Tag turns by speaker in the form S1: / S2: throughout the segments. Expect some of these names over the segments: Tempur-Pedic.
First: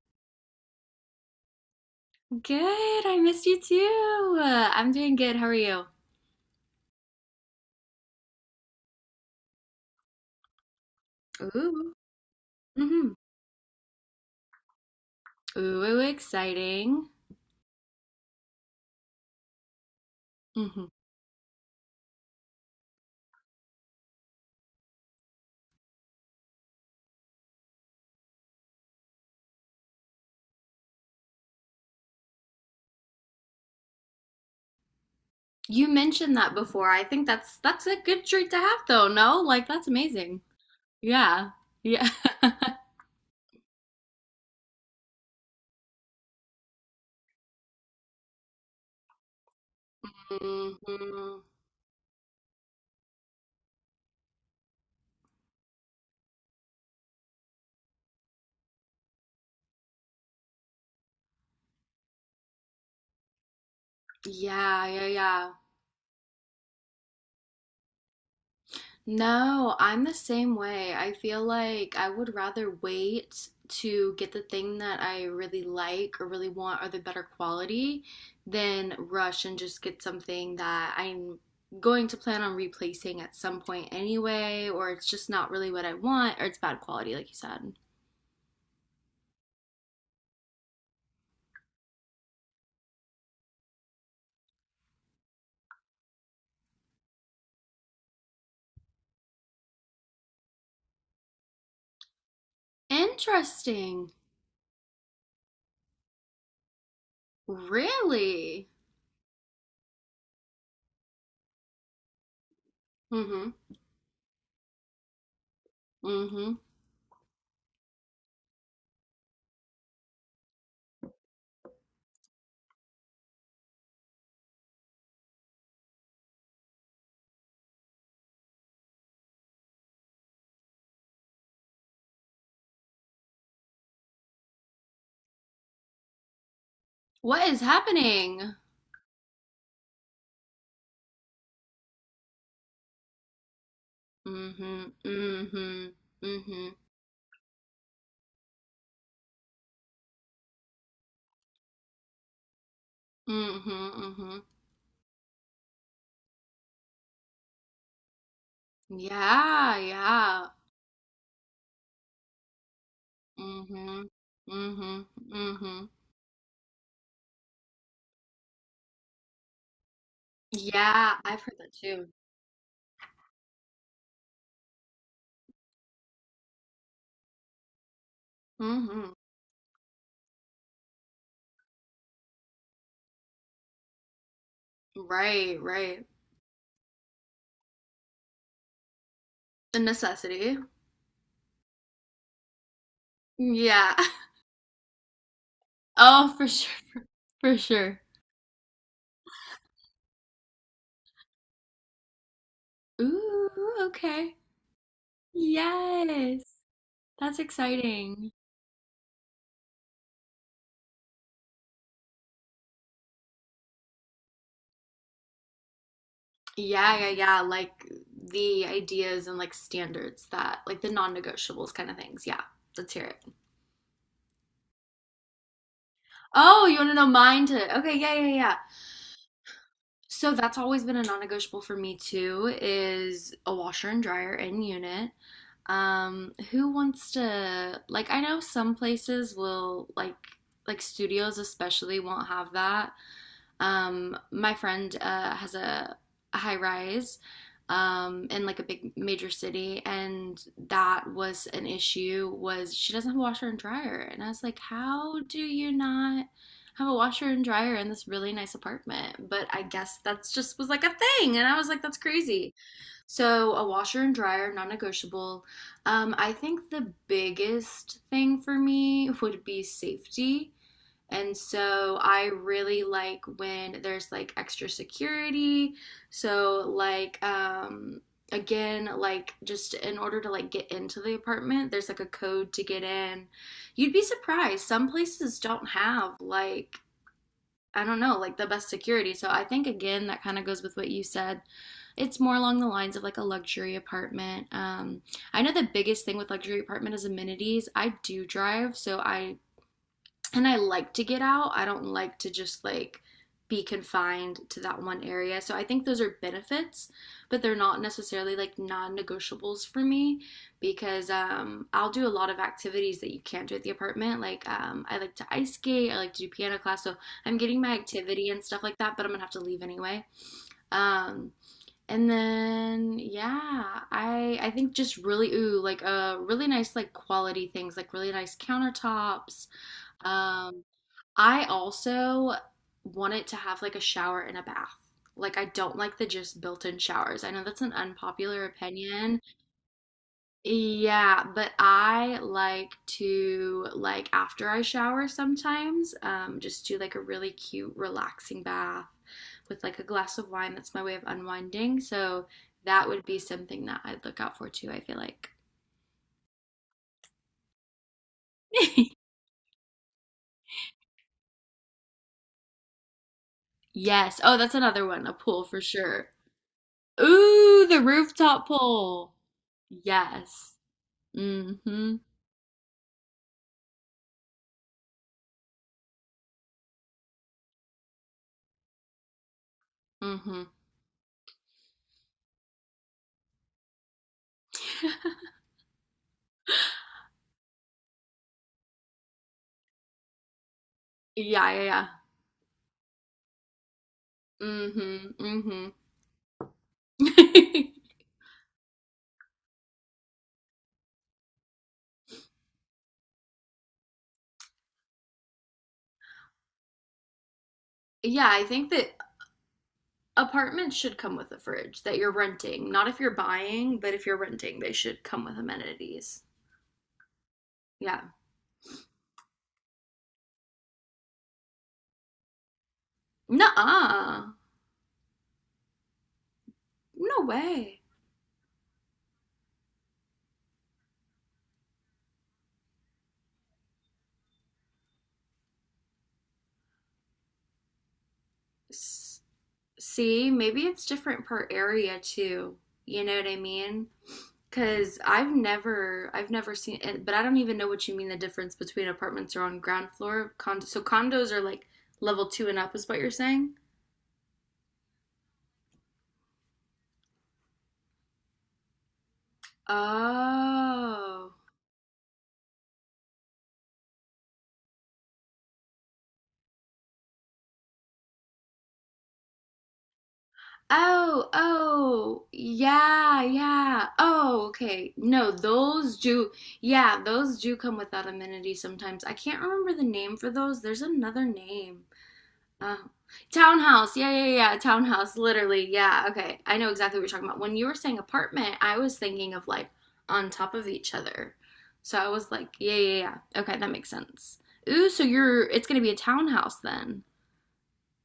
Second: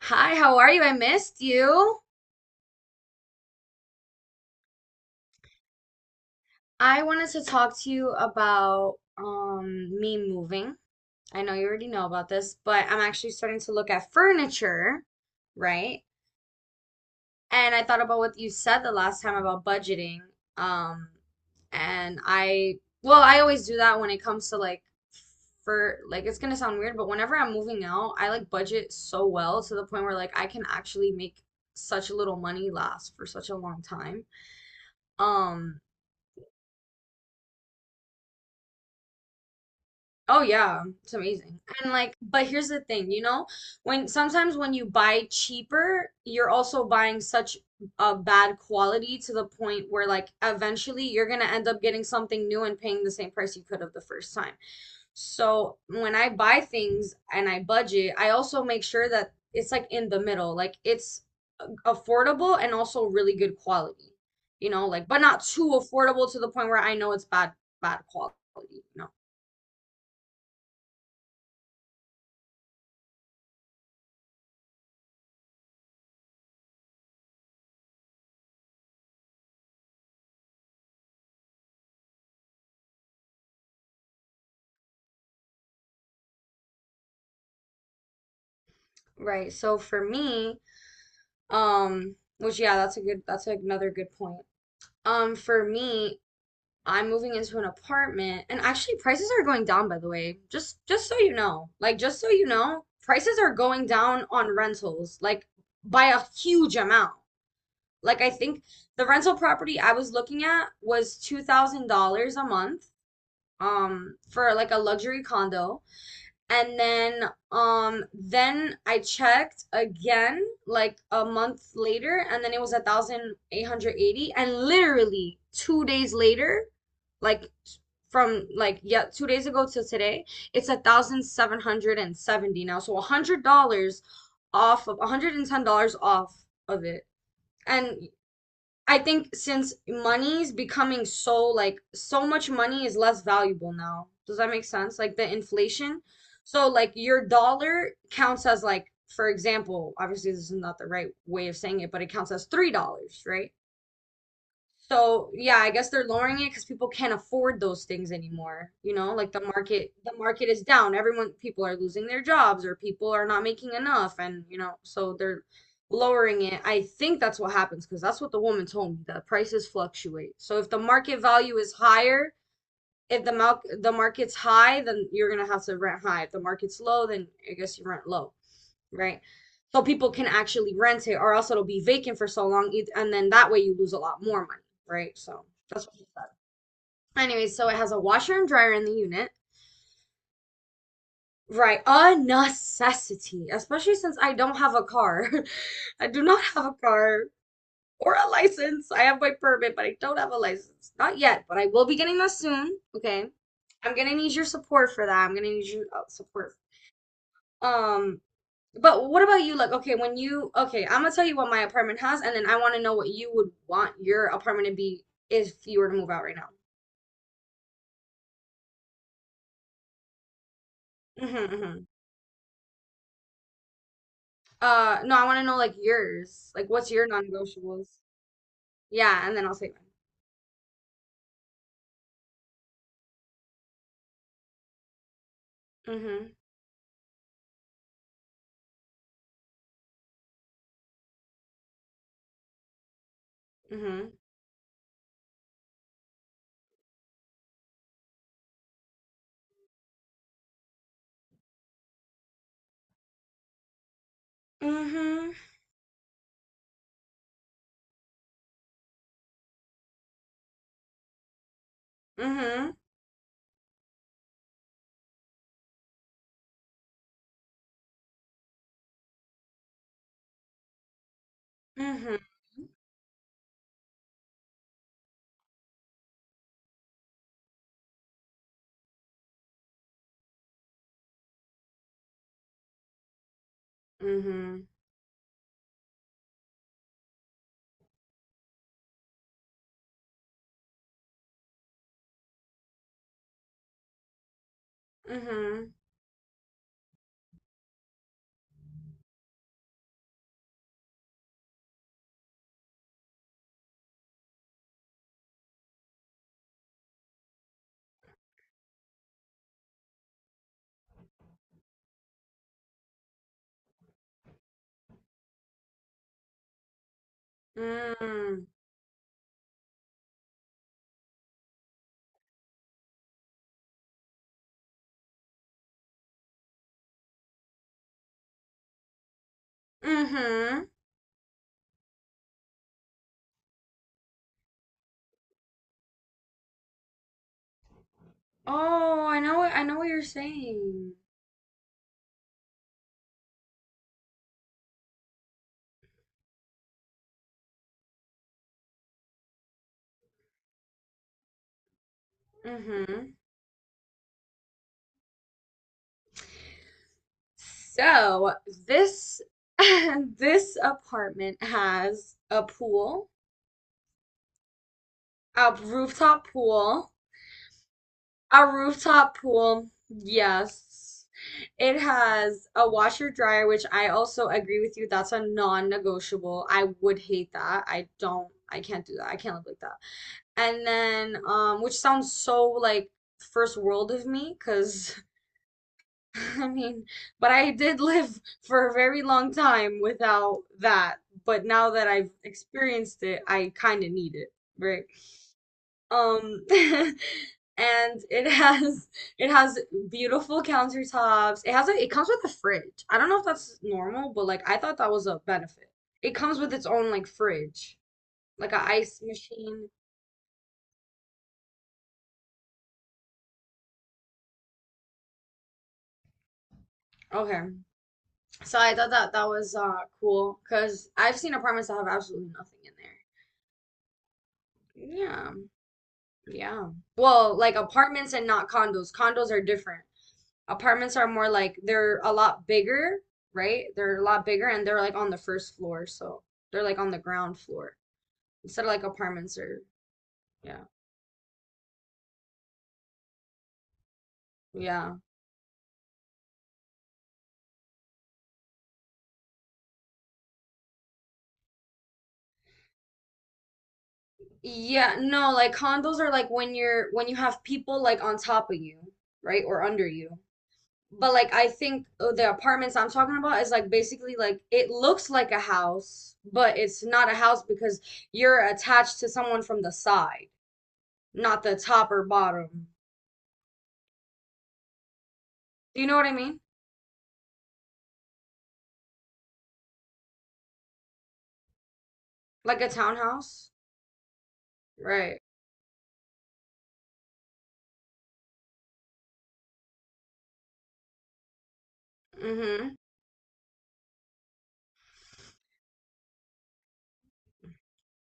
S1: Hi, how are you? I missed you.
S2: Good. I missed you too. I'm doing good. How are you?
S1: I wanted to talk to you about me moving. I know you already
S2: Ooh.
S1: know about this, but I'm
S2: Mm-hmm.
S1: actually starting to look at furniture,
S2: Ooh,
S1: right?
S2: exciting.
S1: And I thought about what you said the last time about budgeting.
S2: Mm-hmm.
S1: Um, and I, well, I always do that when it comes to like for like it's gonna sound weird, but whenever I'm moving out, I like budget so well to the point where like I can actually make such little money last for such a long time. Um
S2: You mentioned that before. I think that's a good treat to have though, no? Like that's
S1: Oh
S2: amazing.
S1: yeah, it's
S2: Yeah.
S1: amazing. And
S2: Yeah.
S1: like, but here's the thing, when sometimes when you buy cheaper, you're also buying such a bad quality to the point where like eventually you're
S2: Hmm.
S1: gonna end up getting something new and paying the same price you could have the first time. So when I buy things and I budget, I also make sure that it's like in the middle, like it's affordable and also really good quality, you
S2: Yeah,
S1: know,
S2: yeah,
S1: like but not
S2: yeah.
S1: too affordable to the point where I know it's bad quality, you know.
S2: No, I'm the same way. I feel like I would rather wait to get the thing that I really like or really want or the better quality than rush and just get something that I'm going to plan on replacing at some point anyway, or it's just not really what I want or it's bad quality, like you said.
S1: Right. So for me, which yeah, that's a good that's another good point. For me, I'm moving into an apartment and actually prices are going down by the way. Just so you know. Like just so you know, prices are going
S2: Interesting.
S1: down on rentals like by a huge amount. Like I think
S2: Really?
S1: the rental property I was looking at was $2,000 a month
S2: Mm-hmm.
S1: for like a luxury condo.
S2: Mm-hmm.
S1: And then I checked again like a month later and then it was 1,880 and literally 2 days later, like from like yeah, 2 days ago to today, it's 1,770 now. So $100 off of $110 off of it.
S2: What is
S1: And
S2: happening?
S1: I think since money is becoming so like so much money is less valuable now. Does that make
S2: Mm-hmm.
S1: sense?
S2: Mm-hmm.
S1: Like the
S2: Mm-hmm.
S1: inflation.
S2: Mm-hmm.
S1: So like your dollar counts as like for example, obviously this is not the right way of saying it, but it counts as $3, right?
S2: Mm-hmm.
S1: So yeah, I guess they're lowering it because people can't afford those things anymore. You know, like the
S2: Yeah,
S1: market, the market
S2: yeah.
S1: is down. Everyone, people are losing their jobs or people are not making
S2: Mm-hmm.
S1: enough, and you know,
S2: Mm-hmm.
S1: so they're
S2: Mm-hmm.
S1: lowering it. I think that's what happens because that's what the woman told me. The prices fluctuate. So if the
S2: Yeah,
S1: market
S2: I've heard
S1: value
S2: that
S1: is
S2: too.
S1: higher, if the mal the market's high, then you're gonna have to rent high. If the market's low, then I guess you rent low,
S2: Mm-hmm.
S1: right? So people can actually rent it, or else it'll be vacant for so long, and then that way you lose a lot more money, right? So
S2: Right,
S1: that's what she
S2: right.
S1: said. Anyways, so it has a washer and dryer in the unit.
S2: The necessity.
S1: Right, a necessity,
S2: Yeah.
S1: especially since I don't have a car. I do
S2: Oh,
S1: not
S2: for
S1: have
S2: sure,
S1: a car
S2: for sure.
S1: or a license. I have my permit, but I don't have a license. Not yet, but I will be getting that soon. Okay.
S2: Ooh,
S1: I'm gonna need
S2: okay.
S1: your support for that. I'm gonna need your
S2: Yes.
S1: support.
S2: That's
S1: Um,
S2: exciting.
S1: But what about you? Like, okay, okay, I'm gonna tell you what my apartment has, and then I want to know what you would want your apartment to be if you were to move out right now.
S2: Yeah, yeah, yeah. Like the ideas and like standards that like the
S1: hmm
S2: non-negotiables
S1: hmm
S2: kind of things. Yeah. Let's hear it.
S1: No, I want to know like yours.
S2: Oh,
S1: Like,
S2: you want
S1: what's
S2: to know
S1: your
S2: mine too?
S1: non-negotiables?
S2: Okay, yeah, yeah, yeah.
S1: Yeah, and then I'll say
S2: So that's always been a non-negotiable for me too is a washer and dryer in unit.
S1: mine.
S2: Who wants to like I know some places will like studios especially won't have that.
S1: hmm hmm
S2: My friend has a high rise in like a big major city, and that was an issue. Was she doesn't have a washer and dryer, and I was like, how
S1: hmm
S2: do you not have a washer and dryer in this really nice apartment? But I guess that's just was like a thing. And I was like, that's crazy.
S1: hmm
S2: So a washer and dryer, non negotiable. I think the biggest thing for me would be safety. And so
S1: hmm
S2: I really like when there's like extra security. So like again like just in order to like get into the apartment, there's like a code to get in. You'd be
S1: Mm-hmm.
S2: surprised. Some places don't have like I don't know, like the best security. So I think again that kind of goes with what you said. It's more along the lines of like a luxury apartment. I know the
S1: Mm-hmm.
S2: biggest thing with luxury apartment is amenities. I do drive, so I and I like to get out. I don't like to just like be confined to that one area. So I think those are benefits, but they're not necessarily like non-negotiables for me because I'll do a lot of activities that you can't do at the apartment. Like I like to ice skate, I like to do piano class, so I'm getting my activity
S1: Mm-hmm.
S2: and stuff like that. But I'm gonna have to leave anyway. Um, and then yeah, I think just really ooh like really nice like quality things like really nice countertops, um,
S1: Mm-hmm.
S2: I also want it to have like a shower and a bath. Like I don't like the just built-in showers. I know that's an unpopular
S1: Oh,
S2: opinion.
S1: I know what you're saying.
S2: Yeah, but I like to like after I shower sometimes, just do like a really cute relaxing bath with like a glass of wine. That's my way of unwinding. So that would
S1: Mm-hmm.
S2: be something that I'd look out for too, I feel like.
S1: So this this apartment has a pool,
S2: Yes. Oh, that's another one, a pool
S1: a
S2: for sure.
S1: rooftop pool,
S2: Ooh, the
S1: a
S2: rooftop pole.
S1: rooftop pool.
S2: Yes.
S1: Yes. It
S2: Mm-hmm.
S1: has a washer dryer, which I also agree with you. That's a non-negotiable. I would hate that. I can't do that. I can't live like that.
S2: Mm-hmm.
S1: And then, which sounds so like first world of me, because I mean, but I did live for a very long time without that. But
S2: Yeah, yeah,
S1: now that
S2: yeah.
S1: I've experienced it, I kind of need it, right?
S2: Mm-hmm.
S1: And
S2: Mm-hmm.
S1: it has beautiful countertops. It has a it comes with a fridge. I don't know if that's normal, but like I thought that was a benefit. It comes with its own like fridge,
S2: Yeah, I
S1: like a
S2: think that
S1: ice machine.
S2: apartments should come with a fridge that you're renting. Not if you're buying, but if you're renting, they should come with amenities.
S1: Okay.
S2: Yeah.
S1: So I thought that that was cool because I've seen apartments that have absolutely nothing in
S2: Nuh-uh.
S1: there. Yeah, Yeah.
S2: No
S1: Well, like
S2: way.
S1: apartments and not condos. Condos are different. Apartments are more like they're a lot bigger, right? They're a lot bigger and they're like on the first floor, so they're like on the ground floor. Instead of like
S2: S-
S1: apartments are
S2: See, maybe
S1: yeah.
S2: it's different per area too. You know what I mean?
S1: Yeah.
S2: Because I've never seen it, but I don't even know what you mean the difference between apartments are on ground floor. Condo, so condos are like level two and up, is what you're saying?
S1: Yeah, no, like condos are like when you have people like on top of you, right? Or under you. But
S2: Oh.
S1: like I think the apartments I'm talking about is like basically like it looks like a house, but it's not a house because you're attached to someone from the side,
S2: Oh,
S1: not the top or
S2: oh,
S1: bottom.
S2: yeah, yeah. Oh, okay. No,
S1: Do you know
S2: those
S1: what I
S2: do,
S1: mean?
S2: yeah, those do come without amenities sometimes. I can't remember the name for those. There's another name.
S1: Like a
S2: Oh,
S1: townhouse?
S2: townhouse. Yeah, yeah, yeah. Townhouse.
S1: Right.
S2: Literally. Yeah. Okay. I know exactly what you're talking about. When you were saying apartment, I was thinking of like on top of each other. So I was like, yeah,
S1: Mm-hmm.
S2: yeah, yeah. Okay, that makes sense. Ooh, so you're it's gonna be a townhouse then.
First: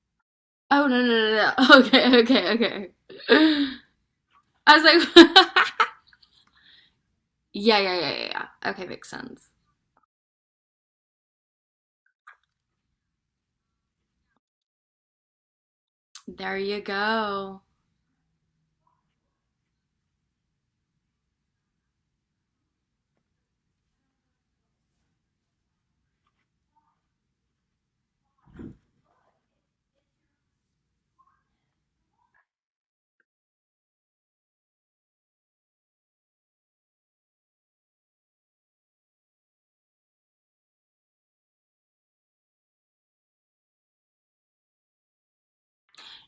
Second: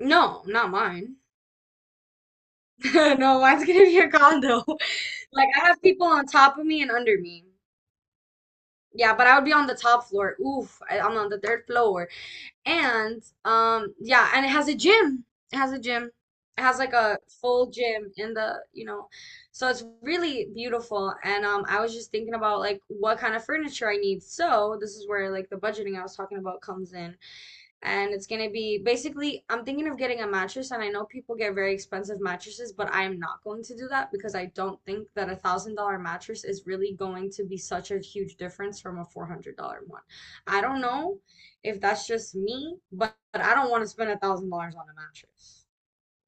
S1: No, not
S2: Oh no no
S1: mine.
S2: no no. Okay, okay, okay.
S1: No, mine's gonna be a condo.
S2: I was
S1: Like
S2: like,
S1: I have people on top of me and under me.
S2: yeah, yeah, yeah, yeah, yeah. Okay, makes
S1: Yeah, but I would
S2: sense.
S1: be on the top floor. Oof, I'm on the 3rd floor. And yeah, and it has a gym.
S2: There
S1: It has
S2: you
S1: like a
S2: go.
S1: full gym in the, you know. So it's really beautiful. And I was just thinking about like what kind of furniture I need. So this is where like the budgeting I was talking about comes in and it's gonna be basically I'm thinking of getting a mattress and I know people get very expensive mattresses, but I am not going to do that because I don't think that $1,000 mattress is really going to be such a huge difference from a $400 one. I don't know if that's just me, but I don't want to spend $1,000 on a mattress.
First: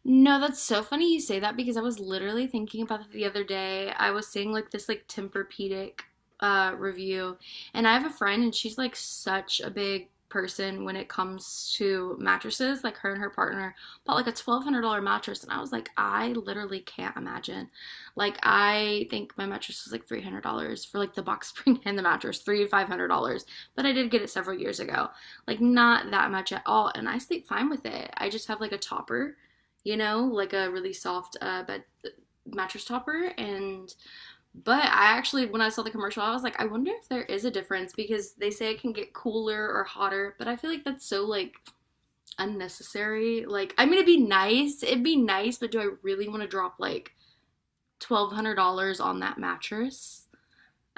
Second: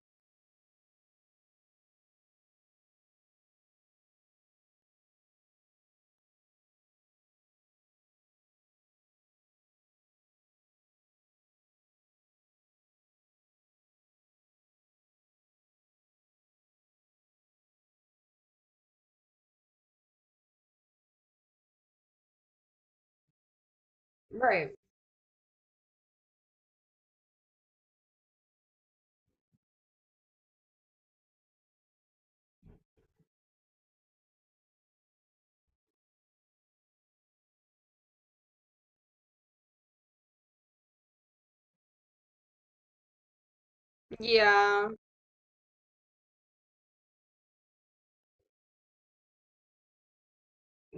S2: No, that's so funny you say that because I was literally thinking about it the other day. I was seeing like this like Tempur-Pedic review, and I have a friend and she's like such a big person when it comes to mattresses. Like her and her partner bought like a $1,200 mattress and I was like, I literally can't imagine. Like I think my mattress was like $300 for like the box spring and the mattress, three to $500. But I did get it several
S1: Right.
S2: years ago. Like not that much at all and I sleep fine with it. I just have like a topper, like a really soft bed mattress topper. And but I actually, when I saw the commercial, I was like, I wonder if there is a difference because they say it can get cooler or hotter, but I feel like that's so like unnecessary. Like, I mean,
S1: Yeah.
S2: it'd be nice, but do I really want to drop like $1,200 on that mattress?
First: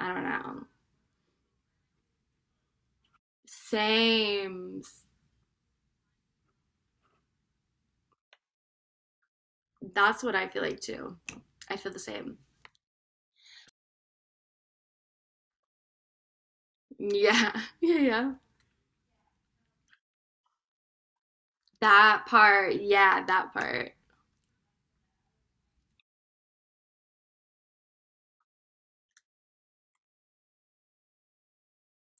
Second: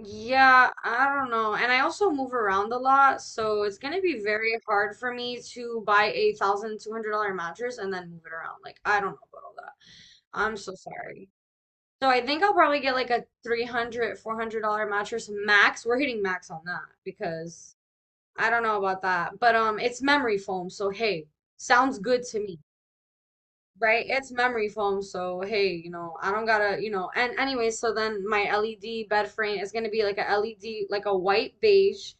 S2: I don't know.
S1: I don't know. And I also move around a lot, so it's gonna be very
S2: Same.
S1: hard for me to buy $1,200 mattress and then move it around. Like I don't know about all that.
S2: That's what I
S1: I'm
S2: feel
S1: so
S2: like too.
S1: sorry.
S2: I feel the
S1: So I
S2: same.
S1: think I'll probably get like a 300, $400 mattress max. We're hitting max on that
S2: Yeah.
S1: because
S2: Yeah, yeah.
S1: I don't know about that. But it's memory foam, so hey, sounds good
S2: That
S1: to me,
S2: part. Yeah, that part.
S1: right? It's memory foam, so hey, you know, I don't gotta, you know. And anyway, so then my LED bed frame is gonna be like a LED, like a white beige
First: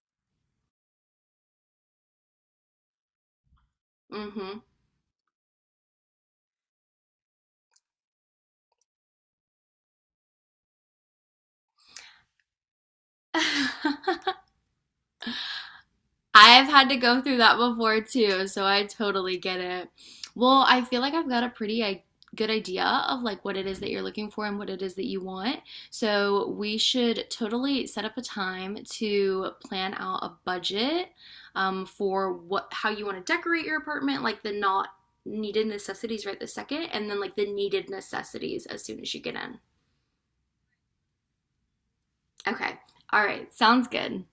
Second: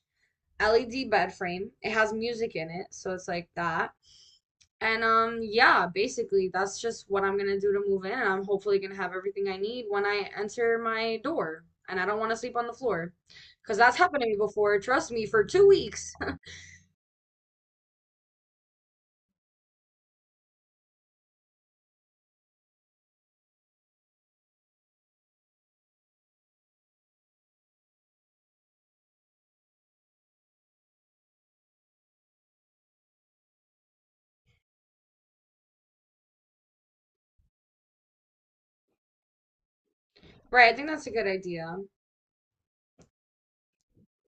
S1: LED bed frame. It has music in it, so it's like that.
S2: Mm hmm.
S1: And yeah, basically that's just what I'm gonna do to move in and I'm hopefully gonna have everything I need when I enter my door. And I don't want to sleep on the floor because that's happened to me before. Trust me, for 2 weeks.
S2: I've had to go through that before too, so I totally get it. Well, I feel like I've got a pretty good idea of like what it is that you're looking for and what it is that you want. So we should totally set up a time to plan out a budget, for what how you want to decorate your apartment, like the not needed necessities right this second, and then like the needed necessities as soon as you get in.
S1: Right, I think that's a good idea.
S2: Okay. All right. Sounds good.